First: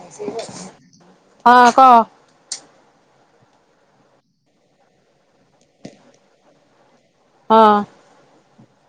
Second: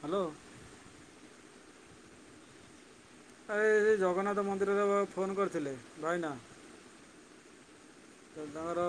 Hello ସେ ହଁ କହ ଆରେ ଜଗନ୍ନାଥ ମନ୍ଦିରରେ ଫୋନ କରିଥିଲେ ଭାଇନା ହଁ ତାଙ୍କର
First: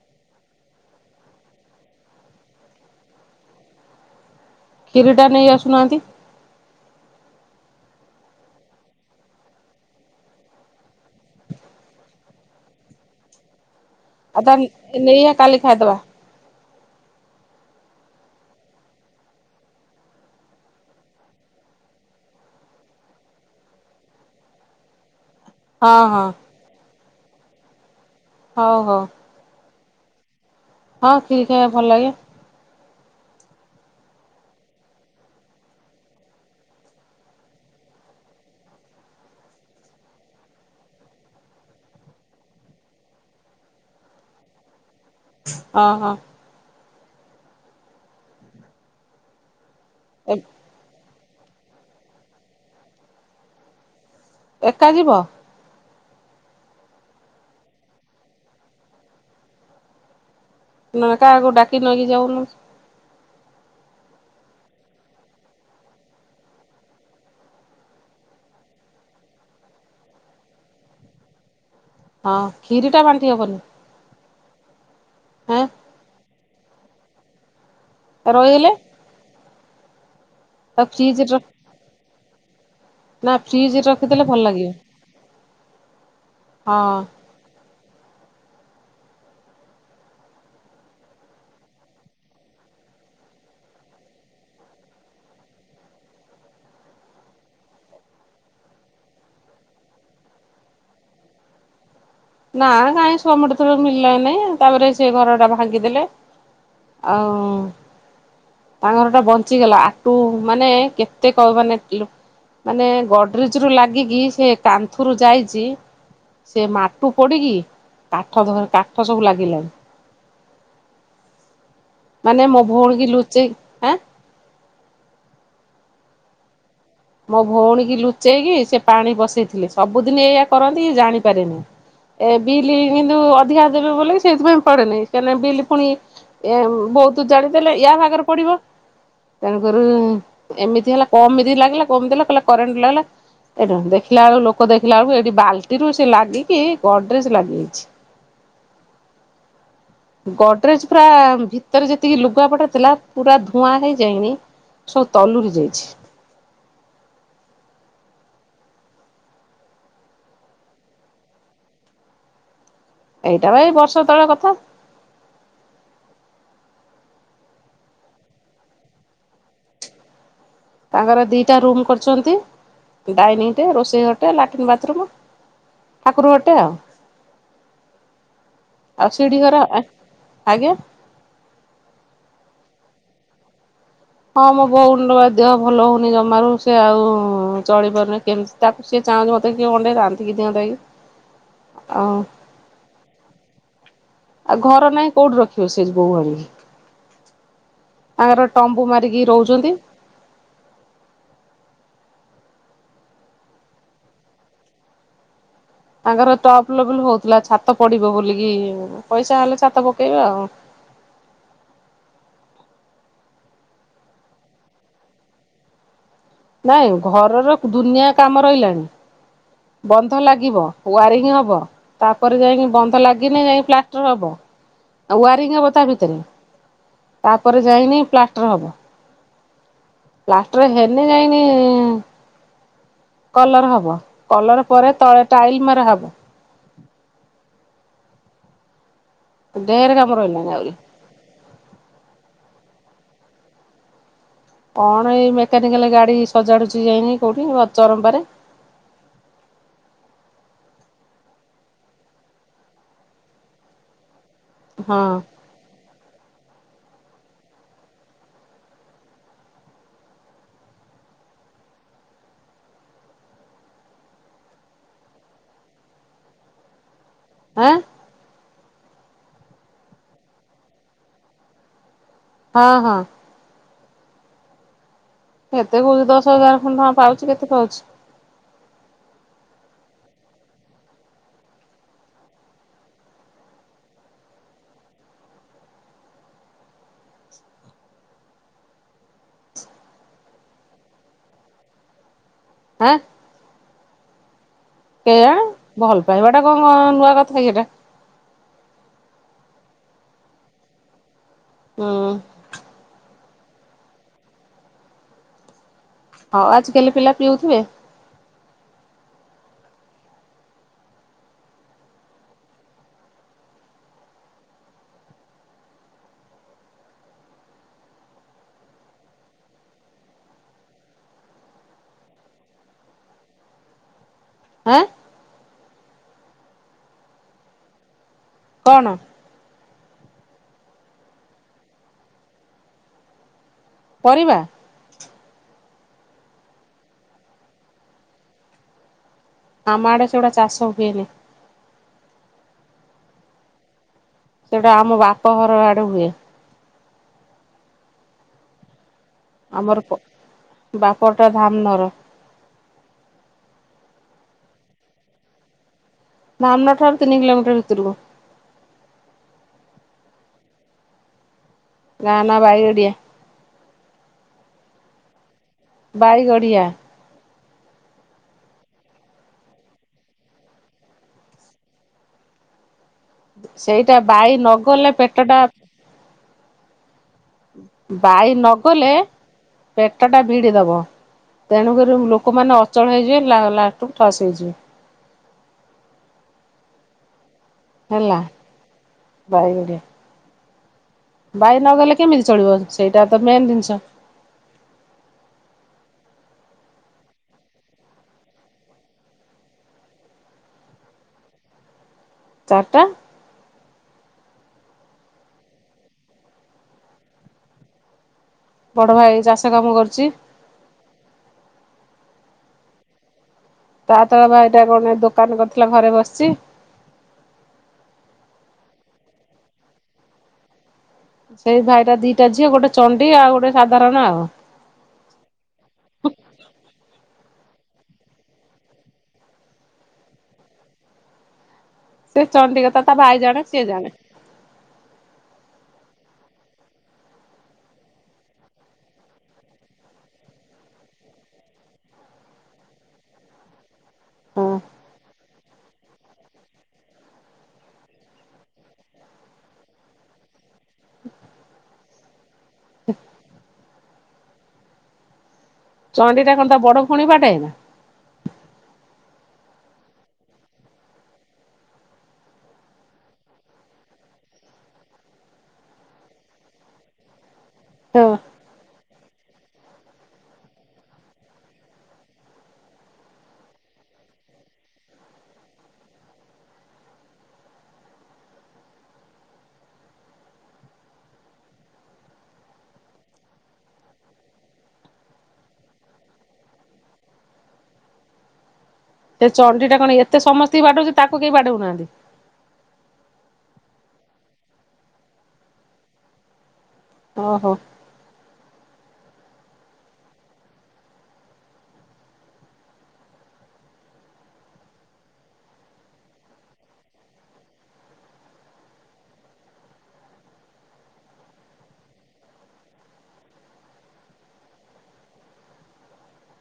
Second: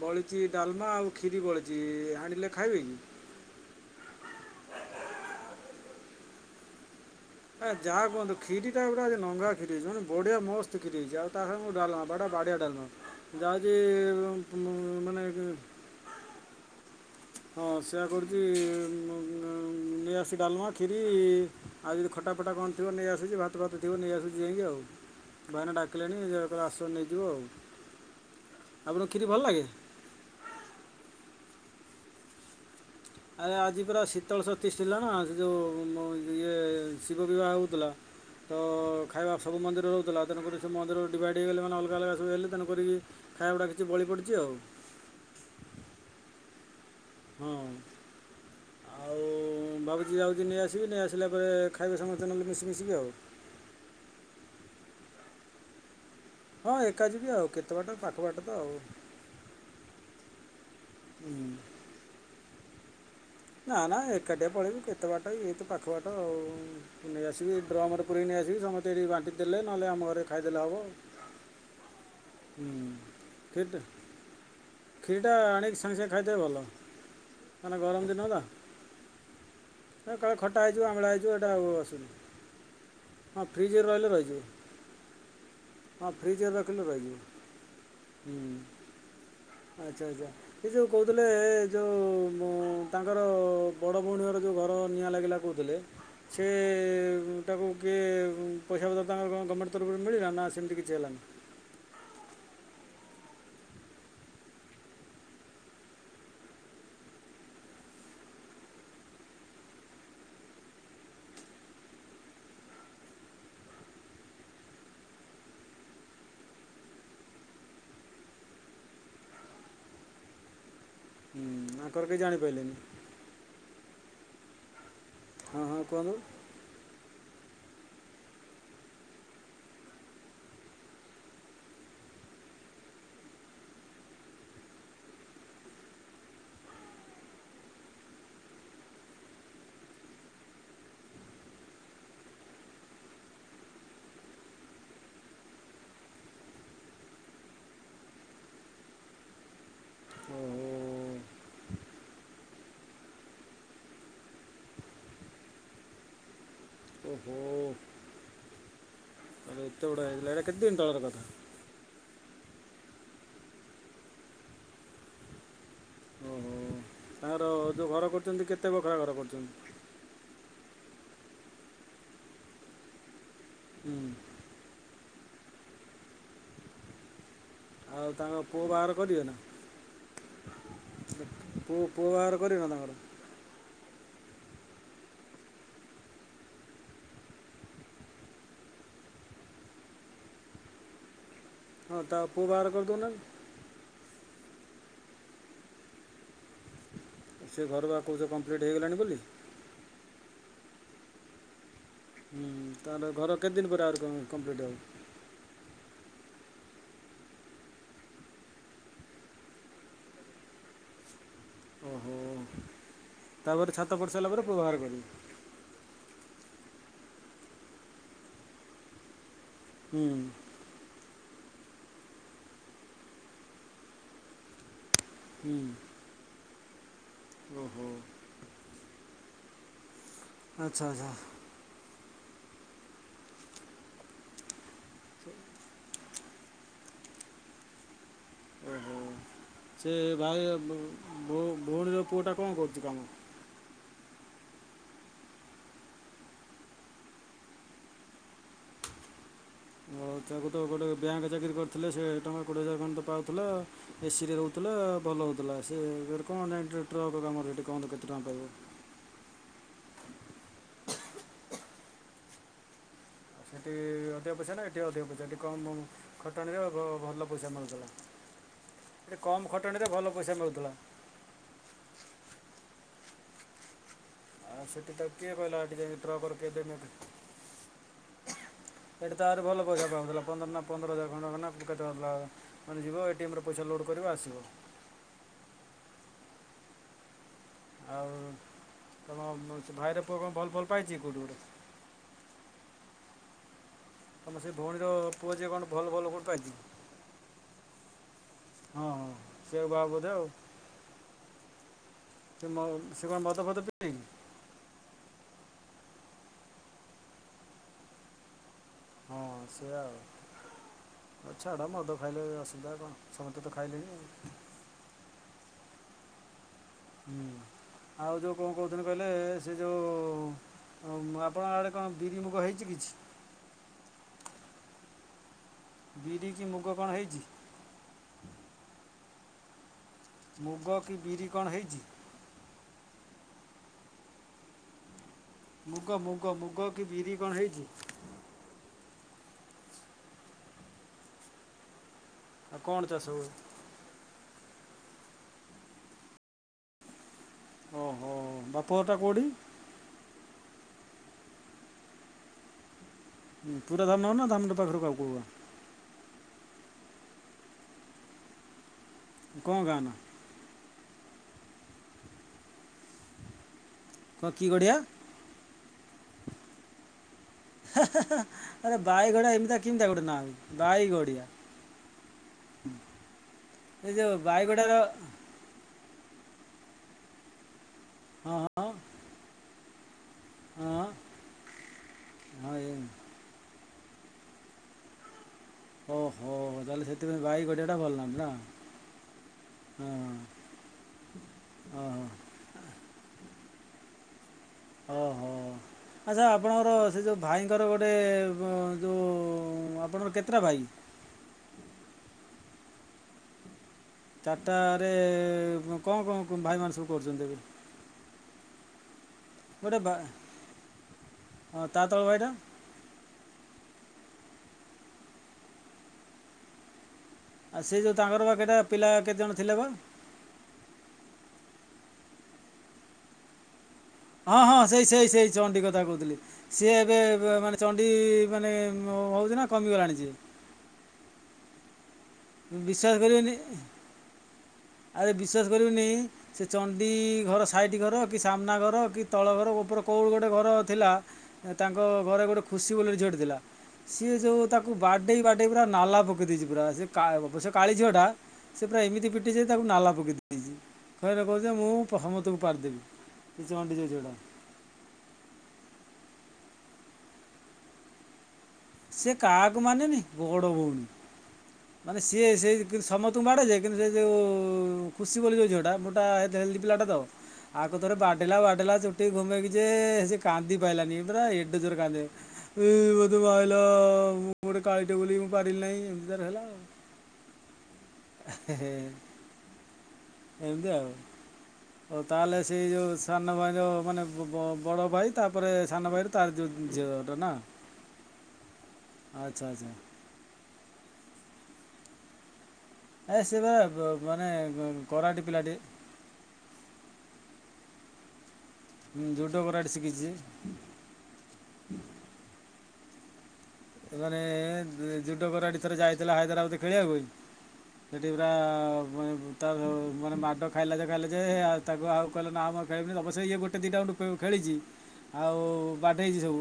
ବଳିଛି ଡାଲମା ଆଉ ଖ୍ିରି ବଳିଛି ଆଣିଲେ ଖାଇବେ କିି କ୍ଷୀରିଟା ନେଇ ଆସୁନାହାନ୍ତି ଏଁ ଯାହା କୁହୁ କ୍ଷୀଟା ଗୋଟେେଙ୍ଗା୍ଷୀଇଛି ମାନେ ବଢିଆ ମସ୍ତ କ୍ଷୀଇଛି ଆ ତା ସାଙ୍ଗରେ ଡାଲମା ବାା ବଡିିଆ ଡାଲମା ଯାହା ଆଦ ନ କାଲି ଖାଇଦବା ହଁ ସେୟା କରୁଛି ନେଇଆସିିକ ଡାଲମା ଖ୍ଷୀରି ଆଉ ଯଦି ଖଟା ଫଟା କଣଥିବ ନେଇଆସୁଛି ଭାତ ଭାତ ଥିବ ନେଇଆସୁଛି ଯାଇକି ଆଉ ଭାଇନ ହଁ ଡାକିଲେଣି ହଁ ନିର ଆସ ନେଇି ଯଅ ହଉ ହଉ ଆପଣଙ୍କୁ କିରି ଭଲ ଲାଗେ ହଁ କ୍ଷୀରି ଖାଇବା ଭଲ ଲାଗେ ଆରେ ଆଜି ପୁରା ଶୀତଳ ସତିଶ ଥିଲା ନା ସେ ଯେଉଁ ଇଏ ଶିବ ବିବାହ ହେଉଥିଲା ତ ଖାଇବା ସବୁ ମନ୍ଦିର ରହୁଥିଲା ତେଣୁକରି ସେ ମନ୍ଦିର ଡିଭାଇଡ଼୍ ହେଇଗଲେ ମାନେ ଅଲଗା ଅଲଗା ସବୁ ହେଲେ ତେଣୁ କରି ଖାଇବା ଗୁଡ଼ା କିଛି ବଳି ପଡ଼ିଛି ଆଉ ହଁ ହଁ ହଁ ଆଉ ବାବୁ ଜଦ ଦଉଦିନି ଆସିିବ ଆ ଆସିଲା ପରେ ଖାଇବା ସମଙ୍ଗସ୍ତ ନହେଲେ ମିଶି ମିଶିବି ଆଉ ଏକା ଯିବ? ହଁ ଏକା ଜବି ଆଉ କେତେ ବାଟ ପାଖ ବାଟ ତ ଆଉ। ନହେଲେ ହୁଁ। କାହାକୁ ଡାକିକି ନେଇକି ଯାଉନୁ? ନା ନା ଏକାଠିଆ ପଳେବୁ କେତେ ବାଟ ଇଏତ ପାଖ ବାଟ ଆଉ ନେଇ ଆସିବି ଡ୍ରମର ପୁରୀ ନେଇ ଆସିବି ସମସ୍ତେ ଏଠି ବାଣ୍ଟି ଦେେଲେ ନହେଲେ ଆମ ଘରେ ଖାଇଦେଲେ ହବ ଆଉ। ହଁ ଖ୍ଷିରି ଟା ବାଣ୍ଟି ହବନି। ଖିରଟା ହେଁ ଆଣି କି ସାଙ୍ଗସାଙ୍ଗ ଖାଇଦେଲେ ଭଲ। ମାନେ ଗରମ ଦିନ ତ ରହିଗଲେ ଏ କାଳେ ଖଟା ହେଇଯିବ ଆଉ ଆମ୍ବଳା ଫ୍ରିଜ ହେଇଯିବ ର ଏଇଟା ଆସୁନି ନା ହଁ ଫ୍ରିଜ ଫ୍ରିଜରେେ ରହିଲେ ରଖିଦେଲେ ଭଲ ରହିଯିବ ଲାଗିବ ହଁ ଫ୍ରିଜରେେ ରଖିଲେ ହଁ ରହିଯିବ। ହୁଁ ଆଚ୍ଛା ଆଚ୍ଛା ସେ ଯେଉଁ କହୁଥିଲେ ଯେଉଁ ତାଙ୍କର ବଡ଼ ଭଉଣୀଙ୍କର ଯେଉଁ ଘର ନିଆଁ ଲାଗିଲା କହୁଥିଲେ ସେ ତାାକୁ କିଏ ପଇସା ପତ୍ର ତାଙ୍କର ଗଭର୍ଣ୍ଣମେଣ୍ଟ ତରଫରୁ ମିଳିଲା ନା ସେମିତି କିଛି ହେଲାନି। ନା କାହିଁ ସଆ ମଟ ଥର ମଳିଲା ନାାଇଁ ତାପରେ ସେ ଘର ଟା ଭାଙ୍ଗିଦେଲେ ଆଉ ତା ଘର ଟା ବଞ୍ଚିଗଲା ଆଟୁ ମାନେ କେତେ କ ମାନେ ମାନେ ଗଡରେଜ ରୁ ଲାଗିକି ସେ କାନ୍ଥୁରୁ ଯାଇଛି ସେ ୁ ପଡିକି କାଠ କାଠ ସବୁ ଲାଗିଲଣି। ହୁଁ ଆଙ୍କର କେହି ମାନେ ମୋ ଜାଣିପାରିଲେନି ଭଉଣୀ କି ଲୁଚେଇ ଆଁ ହଁ ହଁ କୁହନ୍ତୁ। ମୋ ଭଉଣୀ କି ଲୁଚେଇକି ସେ ପାଣି ବସେଇଥିଲେ ସବୁଦିନ ଏଇଆ କରନ୍ତି କି ଜାଣିପାରେନି ଏ ବିଲ୍ କିନ୍ତୁ ଅଧିକା ଦେବେ ବୋଲେ ସେଇଥିପାଇଁ ପଡ଼େନିଁ ସେ ବିଲ ପୁଣି ବହୁତ ଜାଣିଦେଲେ ୟା ଭାଗରେ ପଡ଼ିବ ତେଣୁକରି ଏମିତି ହେଲା କମତି ଲାଗିଲା କମିଦଲା କହିଲା କରେଣ୍ଟ ଲାଗିଲା ଏଠୁ ଦେଖିଲା ବେଳକୁ ଲୋକ ଦେଖିଲା ବେଳକୁ ଏଇଠି ବାଲ୍ଟିରୁୁ ସେ ଲାଗିକି ଗଡରେଜ ଲାଗିଯାଇଛି। ଓହୋ ଗୋଡରେଜ ପ୍ରା ଭିତରେ ଯେତିକି ଲୁଗାପଟା ଥିଲା ପୁରା ଧୂଆଁ ହେଇଯାଇନି ସବୁ ତଲୁରି ଯାଇଛି। ଓହୋ। ଏତେଡଥିଲା ଏଇଟା କେତେ ଦିନ ଟଳର କଥା ଏଇଟା ଭାଇ ବର୍ଷ ତଳେ କଥା। ଓହୋ ତାଙ୍କର ଯୋଉ ଘର କରୁଛନ୍ତି କେତେ ବଖରା ଘର କରୁଛନ୍ତି? ତାଙ୍କର ଦିଟା ରୁମ୍ କରିଛନ୍ତି ଡାଇନିଂ ହେ ରୋଷେଇ ଘରଟା ଲାଟ୍ରନ୍ ବାଥରୁୁମ୍। ଠାକୁର ଘର ତେ ଆଉ। ଆଉ ତାଙ୍କ ପୁଅ ବାହାରର ଆଉ କରିବେ ନା ସିଢି ଘର ଆଜ୍ଞା ପୁଅ ପୁଅ ବାହାର କରିବେ ନା ତାଙ୍କର? ହଁ ମୋ ବୋଉ ମୁଣ୍ଡ ବା ଦେହ ଭଲ ହଉନି ଜମାରୁ ସେ ଆଉ ଚଳି ପାରୁନି କେମିତି ତାକୁ ସିଏ ଚାହୁଁଛି ମତେ କିଏ ଅଣ୍ଡେଇ ରାନ୍ଧିକି କି ଦିଅ ନ୍ତା କି। ହଁ ଆଉ ତା ପୁ ବାହାର କରଦୁ ନା ଆଉ ଘର ନାାଇଁ କୋଉଠି ରଖିବ ସେ ଗୋଉହାଳିୀ ସେ ଘର ବା କହୁଛ ତାଙ୍କର କମ୍ପ୍ଲିଟ୍ ଟମ୍ବୁ ହେଇଗଲାଣି ବୋଲି ମାରିକି ରହୁଛନ୍ତି ହୁଁ ତା ରଘର କେତେ ଦିନଆଉ ପରେ ଆ କମ୍ପ୍ଲିଟ ହବ? ତାଙ୍କର ଟପ ଲେବଲ ହଉଥିଲା ଛାତ ପଡିବ ବୋଲିକି ପଇସା ହେଲେ ଛାତ ପକେଇବା ଆଉ। ଓହୋ ତାପରେ ଛାତ ପଡ଼ି ସାରିଲା ପରେ ପ୍ରବହାର କରିବ ନାଇଁ ଘରର ଦୁନିଆ କାମ ରହିଲାଣି ହୁଁ ବନ୍ଧ ଲାଗିବ ୱାରିଂ ହବ ତାପରେ ଯାଇକି ବନ୍ଧ ଲାଗିନି ଯାଇକି ପ୍ଲାଷ୍ଟର ହବ ଆଉ ହୁଁ। ୱାରିଙ୍ଗ ହବ ତା ଭିତରେ ତାପରେ ଓହୋ ଯାଇନି ପ୍ଲାଷ୍ଟର ହବ। ପ୍ଲାଷ୍ଟର ଆଚ୍ଛା ହେନି ଆଚ୍ଛା ଯାଇନି କଲର ହବ କଲର ପରେ ତଳେ ଟାଇଲ ମାର ହବ ଓହୋ। ଢେର ସେ କାମ ରହିଲାଣି ଭାଇଉ ଆହୁରି। ଭଉଣୀର ପୁଅ ଟା କଣ କରୁଛି କାମ। କଣ ଏଇ ମେକାନିକାଲ ଗାଡି ସଜାଡୁଛି ଯାଇନି କୋଉଠି ଚରମ୍ପାରେ? ଆଉ ତାକୁ ତ ଗୋଟେ ବ୍ୟାଙ୍କ ଚାକିରି କରିଥିଲେ ସେ ଟଙ୍କା କୋଡିଏ ହଜାର ମାନ ତ ପାଉଥିଲା ଏସି ରହୁଥିଲା ହଁ ଭଲ ହଉଥିଲା ସେ କଣ ଟ୍ରାକ୍ଟର ଆମ ରେଟ୍ କୁହନ୍ତୁ କେତେ ଟଙ୍କା ପାଇବ ସେଠି ଅଧିକ ପଇସା ନା ଏଠି ଅଧିକ ପଇସା ଏଠି କମ୍ ଖଟାଣିରେ ଭଲଲ ପଇସା ଆଁ ମିଳଗଲା ଏ କମ ଖଟଣୀରେ ଭଲ ପଇସା ମିଳୁଥିଲା ହଁ ହଁ ଆଉ ସେଠ ତ କିଏ କହିଲା ଏଠି କେତେ ଯ କହୁଛି ଦଶ ଟ୍ରକର କେ ହଜାର ଦେମ ଖଣ୍ଡେ ଟଙ୍କା ପାଉଛି କେତେ ପାଉଛି ଏଠି ତ ଆରେ ଭଲ ପନ୍ଦର ହଜ ମାନେ ଯିବ ଏରେ ପଇସା ଲୋଡ କରିବା ଆସିବ ଆଉ ତମ ଭାଇର ପୁଅ କଣ ଭଲ ଭଲ ପାଇଛି କୋଉଠି ଗୋଟେ ହଁ ତମ ସେେ କେୟା ଭଲ ପାଇବାଟା କଣ କ ନୂଆ କଥା ସେଟା ହଁ ହଁ ସେ ବା ବୁଧେ ଆଉ ହୁଁ ସେ ସେ ମତ ତ ତ ପ ହଉ ଆଜିିକାଲି ପିଲା ପିଉଥିବେ ହଁ ସେଆା ଆଉଛାଡା ମଦ ଖାଇଲେ ଅସୁବିଧା କଣ ସମସ୍ତେ ତ ଖାଇଲେଣି ହୁଁ ଆଉ ଯୋଉ କଣ କହୁଥିଲେ କହିଲେ ସେ ଯଉ ଆପଣଙ୍କ ଆଡ଼େ କଣ ବିରି ମୁଗ ହେଇଛି କିଛି ହଁ ବିରି କି ମୁଗ କଣ ହେଇଛି କଣ ମୁଗ କି ବିରି କଣ ହେଇଛି ପରିବା ମୁଗ ମୁଗ ମୁଗ କି ବିରି କଣ ହେଇଛି ଆମ ଆଡେ ସେଉଟା ଚାଷ ହୁଏନି ଆଉ କଣ ଚା ସବୁ ସେଟା ଆମ ବାପ ଘର ଆଡେ ହୁଏ ଓହୋ ବାପୁଅଟା କୋଉଡିି ଆମର ବାପଡ଼ ଟା ଧାମନର ଁ ପୁରା ଧାମ ନନ ଧମ ପାଖରୁ କ କ ଧାମନଠାରୁ ତିନି କିଲୋମିଟର ଭିତରକୁ କ ଗାନା ଗାନ ଭାଇ ଗଡ଼ିଆ ହଁ କି ଗଢ଼ିଆ? ବାରଗଡିଆ। ଆରେ ବାଇଗଡିଆ ଏମିତି କେମିତି କରୋଟନା ବାଇଗଡିଆ ଏ ସେଇଟା ଯୋଉ ବାାଇ ବାଇଗଡାର ନଗଲେ ପେଟ ଟା ହୁଁ। ବାାଇ ହଁ ହଁ ନଗଲେ ପ କଟଟା ଭୀଡ଼ଦବ ହଁ ତେଣୁକରି ହଁ ଲୋକମାନେ ଏ ଅଚଳ ହେଇଯିବେ ଲା ଠସ ହେଇଯିବେ ତାଲେ ସେଥିାଇ ଗାଇ ଗୋ ଟା ଭଲାମ ହେଲା ନା ହଁ ବାାଇ ନ ଗଲେ ଓହୋ କେମିତି ଚଳିବ ସେଇଟା ତ ମେନ୍ ଜିନିଷ ସ ଓହୋ ଆଚ୍ଛା ଆପଣଙ୍କର ସେ ଯୋଉ ଭାଇଙ୍କର ଗୋଟେ ଯୋଉ ଆପଣଙ୍କର କେତେଟା ଭାଇ ଚାରିଟା ଚାରିଟରେ କଣ କଣ ଭାଇ ମାନ ସବୁ କରୁଛନ୍ତି ଏବେ ବଡ ଭାଇ ଚାଷ କାମ ଗୋଟେ ଭା କରୁଛି ହଁ ତାାତଳ ଭାଇଟା ତା ତର ଭାଇଟା କଣ ଦୋକାନରେ କରିଥିଲା ଘରେ ବସିଛି ଆଉ ସେ ଯୋଉ ତାଙ୍କର ବାଟା ପିଲା କେତେ ଜଣ ଥିଲେ ବା ସେଇ ଭାଇଟା ଦିଟା ଝଅ ଗୋଟେ ଚଣ୍ଡି ଆଉ ଗୋଟେ ସାଧାରଣ ଆଉ ହଁ ହଁ ସେଇ ସେଇ ସେଇ ଚଣ୍ଡି କଥା କହୁଥିଲି ସିଏ ଏବେ ମାନେ ଚଣ୍ଡି ମାନେ ହଉଛି ନା କମିଗଲାଣି ଯେ ସେ ଚନ୍ତି କଥା ତା ଭାଇ କରିବେନି ଜାଣେ ସିଏ ଜାଣେ ଆରେ ବିଶ୍ୱାସ କରିବୁନି ସେ ଚଣ୍ଣ୍ଡୀ ଘର ସାଇଠ ଘର କି ସାମ୍ନା ଘର କି ତଳ ଘର ଉପର କୋଉଠି ଗୋଟେ ଘର ଥିଲା ତାଙ୍କ ଘରେ ଗୋଟେ ଖୁସି ବୋଲିୋଲେ ଝିଅଟ ଥିଲା ସିଏ ହଁ ଯୋଉ ତାକୁ ବାଡେଇ ବାଡେଇ ପୁରା ନାଲା ପକେଇ ଦେଇଛି ପୁରା ସେ ସେ କାଳି ଝିଅଟା ସେି ପା ଏମିତି କଟି ଯାଇ ତାକୁ ନାଲା ପକେଇ ଦେଇଛି ଖଇରେ କହୁଛି ମୁଁ ପ୍ରମତକୁ ପିଦେବି ସେ ଚଣ୍ଡି ଯାଉଛିଟା ଚଡି ଟା ଏଣ ତା ବଡ ଖଣି ପାଠାଇ ନା ସେ କାହାକୁ ମାନେନି ବଡ ଭଉଣୀ ମାନେ ସିଏ ସେ ସମସ୍ତଙ୍କୁ ବାଡେ ଯେ କିନ୍ତୁ ସେ ଯୋଉ ଖୁସି ବୋଲି ଯାଉ ଟା ମୁୋଟା ପିଲାଟା ତ ଆଗଥରେ ହଁ ବାଡିଲା ବାଡିଲା ଚୋଟି ଘୁମେଇକି ଯେ ସେ କାନ୍ଦି ପାଇଲାନି ପୁର ଏୋରେ କାନ୍ଦେୋ ମୁ ଗୋଟୋଳି ବୁ ମୁାରିଲି ନାହିଁ ଏମତି ହେଲାଉ ହଁ ଏମିତି ଆଉ ଆଉ ତାହେଲେ ସେଇ ଯୋଉ ସାନ ଭାଇ ଯୋଉ ମାନେ ବଡ ଭାଇ ତାପରେ ସାନ ଭାଇର ତାର ଯୋଉ ଝିଅଟା ନା ସେ ଆଚ୍ଛା ଚଣ୍ଡି ଆଚ୍ଛା ଟା କଣ ଏତେ ସମସ୍ତେ ବି ବାଟୁଛି ତାକୁ କେହି ପାଟଉନାହାନ୍ତି ଏ ବା ମାନେ କରଟେ ପିଲାଟି ଓ ହୋ। ହଁ ଜୁଟ କରଡେ ଶିଖିଛି। ାନେ ଯୁଡ କରଡି ଥର ଯାଇଥିଲା ହାଇଦ୍ରାବାଦ ଖେଳିବାକୁ ହ ସେଠି ପୁର ମାନେ ମାଡ ଖାଇଲା ଯେ ଖାଇଲା ଯେ ତାକୁ ଆଉ କହିଲ ନା ଖେଳିବିନି ତ ସେ ଇଏ ଗୋଟେ ଦିଟାଣ୍ଡୁ ଖେଳିଛି ଆଉ ବାଟ ହେଇଛି ସବୁ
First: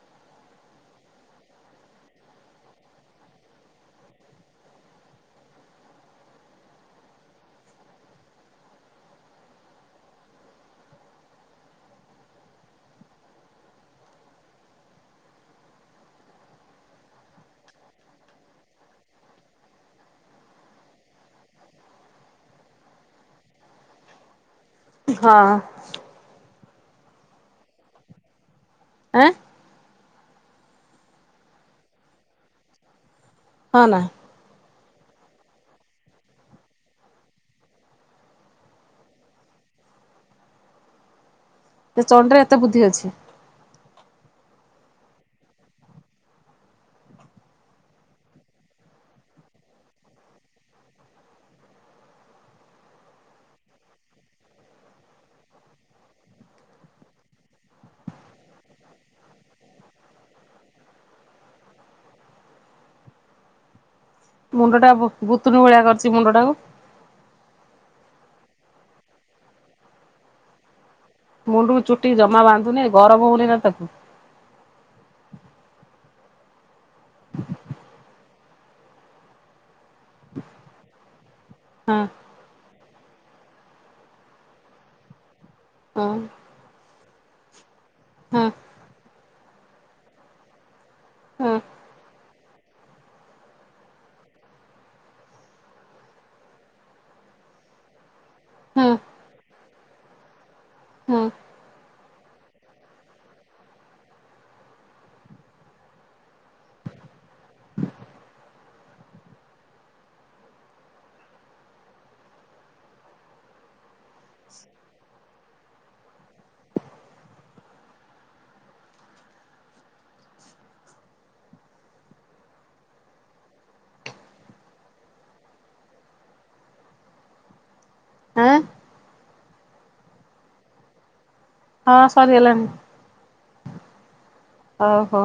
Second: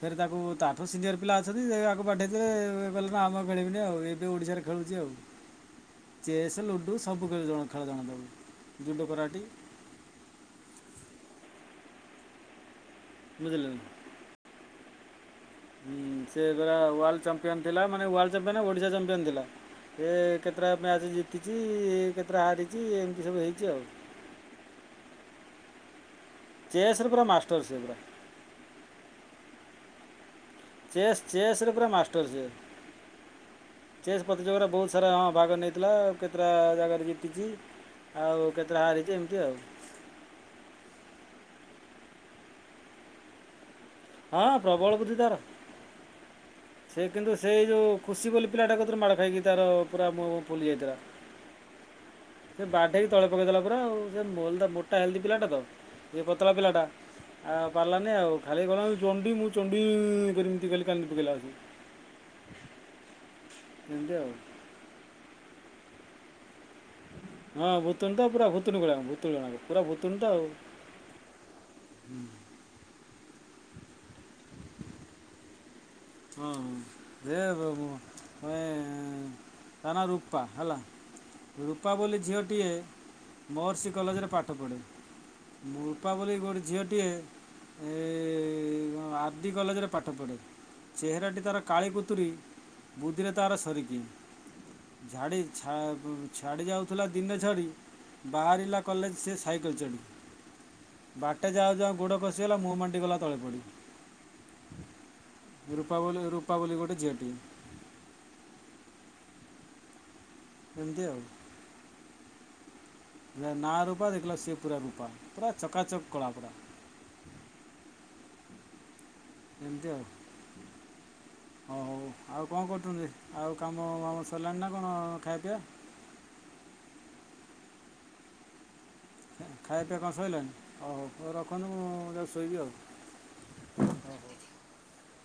ଫ ତାକୁ ତାଠ ସିନିୟର ପିଲା ଅଛନ୍ତି ଆକୁ ପାଠେଇଦେ କହିଲେ ନା ଆମେ ଖେଳିବନି ଏଇଠି ଓଡ଼ିଶାରେ ଖେଳୁଛି ଆଉ ଚେସ୍ ଲୁଡ଼ୁ ସବୁ ଖେଳ ଜଣା ତାକୁ ଯୁଗ କରାଡି। ବଝିଲ ନା। ହୁଁ ସେ ପରା ୱାର୍ଲଡ ଚାମ୍ପିୟନ୍ ଥିଲା ମାନେ ୱାର୍ଲଡ ଚମ୍ପିୟନ୍ ଓଡ଼ିଶା ଚାମ୍ପିୟନ୍ ଥିଲା ସେ କେତେଟା ମ୍ୟାଚ୍ ଜିତିଛି କେତେଟା ହାରିଛି ଏମିତି ସବୁ ହେଇଛି ଆଉ। ହଁ। ଚେସ୍ ରେ ପୁରା ମାଷ୍ଟର୍ ସିଏ ପୁରା। ଆଁ ଚେସ୍ ଚେସ୍ ରେ ପୁରା ମାଷ୍ଟର ସିଏ। ହଁ ନା ଚେସ୍ ପ୍ରତିଯୋଗିତା ରେ ବହୁ ପ୍ରତିଯୋଗିତାରେ ହଁ ଭାଗ ନେଇଥିଲା କେତେଟା ଜାଗାରେ ଜିତିଛି ଆଉ କେତେଟା ହାରିଛି ଏମିତି ଆଉ। ସେ ଚଣ୍ଡିର ଏତେ ବୁଦ୍ଧି ଅଛି। ହଁ ପ୍ରବଳ ବୁଦ୍ଧି ତାର। ସେ କିନ୍ତୁ ସେଇ ଯୋଉ ଖୁସି ବୋଲି ପିଲାଟା କତିରୁ ମାଡ଼ ଖାଇକି ତାର ପୁରା ମହଁ ଫୁଲି ଯାଇଥିଲା ସେ ବାଢେଇକି ତଳେ ପକେଇଦେଲା ପୁରା ଆଉ ସେ ମୋଟା ହେଲଦି ପିଲାଟା ତ ଇଏ ପତଳା ପିଲାଟା ଆଉ ପାରିଲାନି ଆଉ ଖାଲି କଣ ଚଣ୍ଡୀ ମୁଁ ଚଣ୍ଡୀ ଏମିତି ଖାଲି କାନ୍ଦି ପକେଇଲା ଆସି। [unintelligible] ଏମତି ଆଉ। ମୁଣ୍ଡ ଟା ଭୁତୁଣି ଭଳିଆ କରିଛି ମୁଣ୍ଡ ଟାକୁ। ହଁ ଭୁତୁଣି ତ ପୁରା ଭୁତୁଣି ଭଳିଆ କଣ ଭୁତୁଣୁ ଗଣା ପୁରା ଭୁତୁଣି ତ ଆଉ। ମୁଣ୍ଡୁକୁ ଚୁଟିକି ଜମା ବାନ୍ଧୁନେଇ ଗରମ ହଉନି ଆଜ୍ଞା। ହୁଁ ତା ନାଁ ରୂପା ହେଲା। ରୂପା ହଁ ବୋଲି ଝିଅଟିଏ ମହର୍ଷି କଲେଜରେ ପାଠ ପଢ଼େ। ହଁ ରୂପା ବୋଲି ଗୋଟେ ଝିଅଟିଏ ହଁ ଆର୍ ଡି କଲେଜରେ ପାଠ ପଢ଼େ। ଚେହେରାଟି ତାର କାଳୀ କୁତୁରି ବୁଦ୍ଧିରେ ତାର ସରି କିଏ ଛାଡ଼ି ଯାଉଥିଲା ଦିନେ ଝଡ଼ି ବାହାରିଲା ହଁ କଲେଜ ସେ ସାଇକେଲ ଚଢ଼ି ହଁ ବାଟେ ଯାଉ ଯାଉା ଗୋଡ଼ ଖସି ଗଲା ମୁହଁ ମାଡିଗଲା ତଳେ ପଡ଼ି। ରୂପା ବୋଲି ରୂପା ବୋଲି ଗୋଟେ ଝିଅଟିଏ। ଏମିତି ଆଉ। ନା ରୂପା ଦେଖିଲ ବେଳକୁ ସେ ପୂରା ବିପାକ ପୂରା ଚକାଚକ୍ କଳା ପୁରା। ଏମିତି ଆଉ ହଉ ହଉ ଆଉ କଣ କରୁଛନ୍ତି ଆଉ କାମ ଦାମ ସରିଲାଣି ନା କଣ ଖାଇବା ପିଇବା। ଆଁ ଖାଇବା ପିଇବା କଣ ସଇଲାଣିି ଆଉ ହଉ ରଖନ୍ତୁ ହଁ ମୁଁ ଯଉଛି ଶୋଇବି ସରିଗଲାଣି ଆଉ। [unintelligible] ଓ ହୋ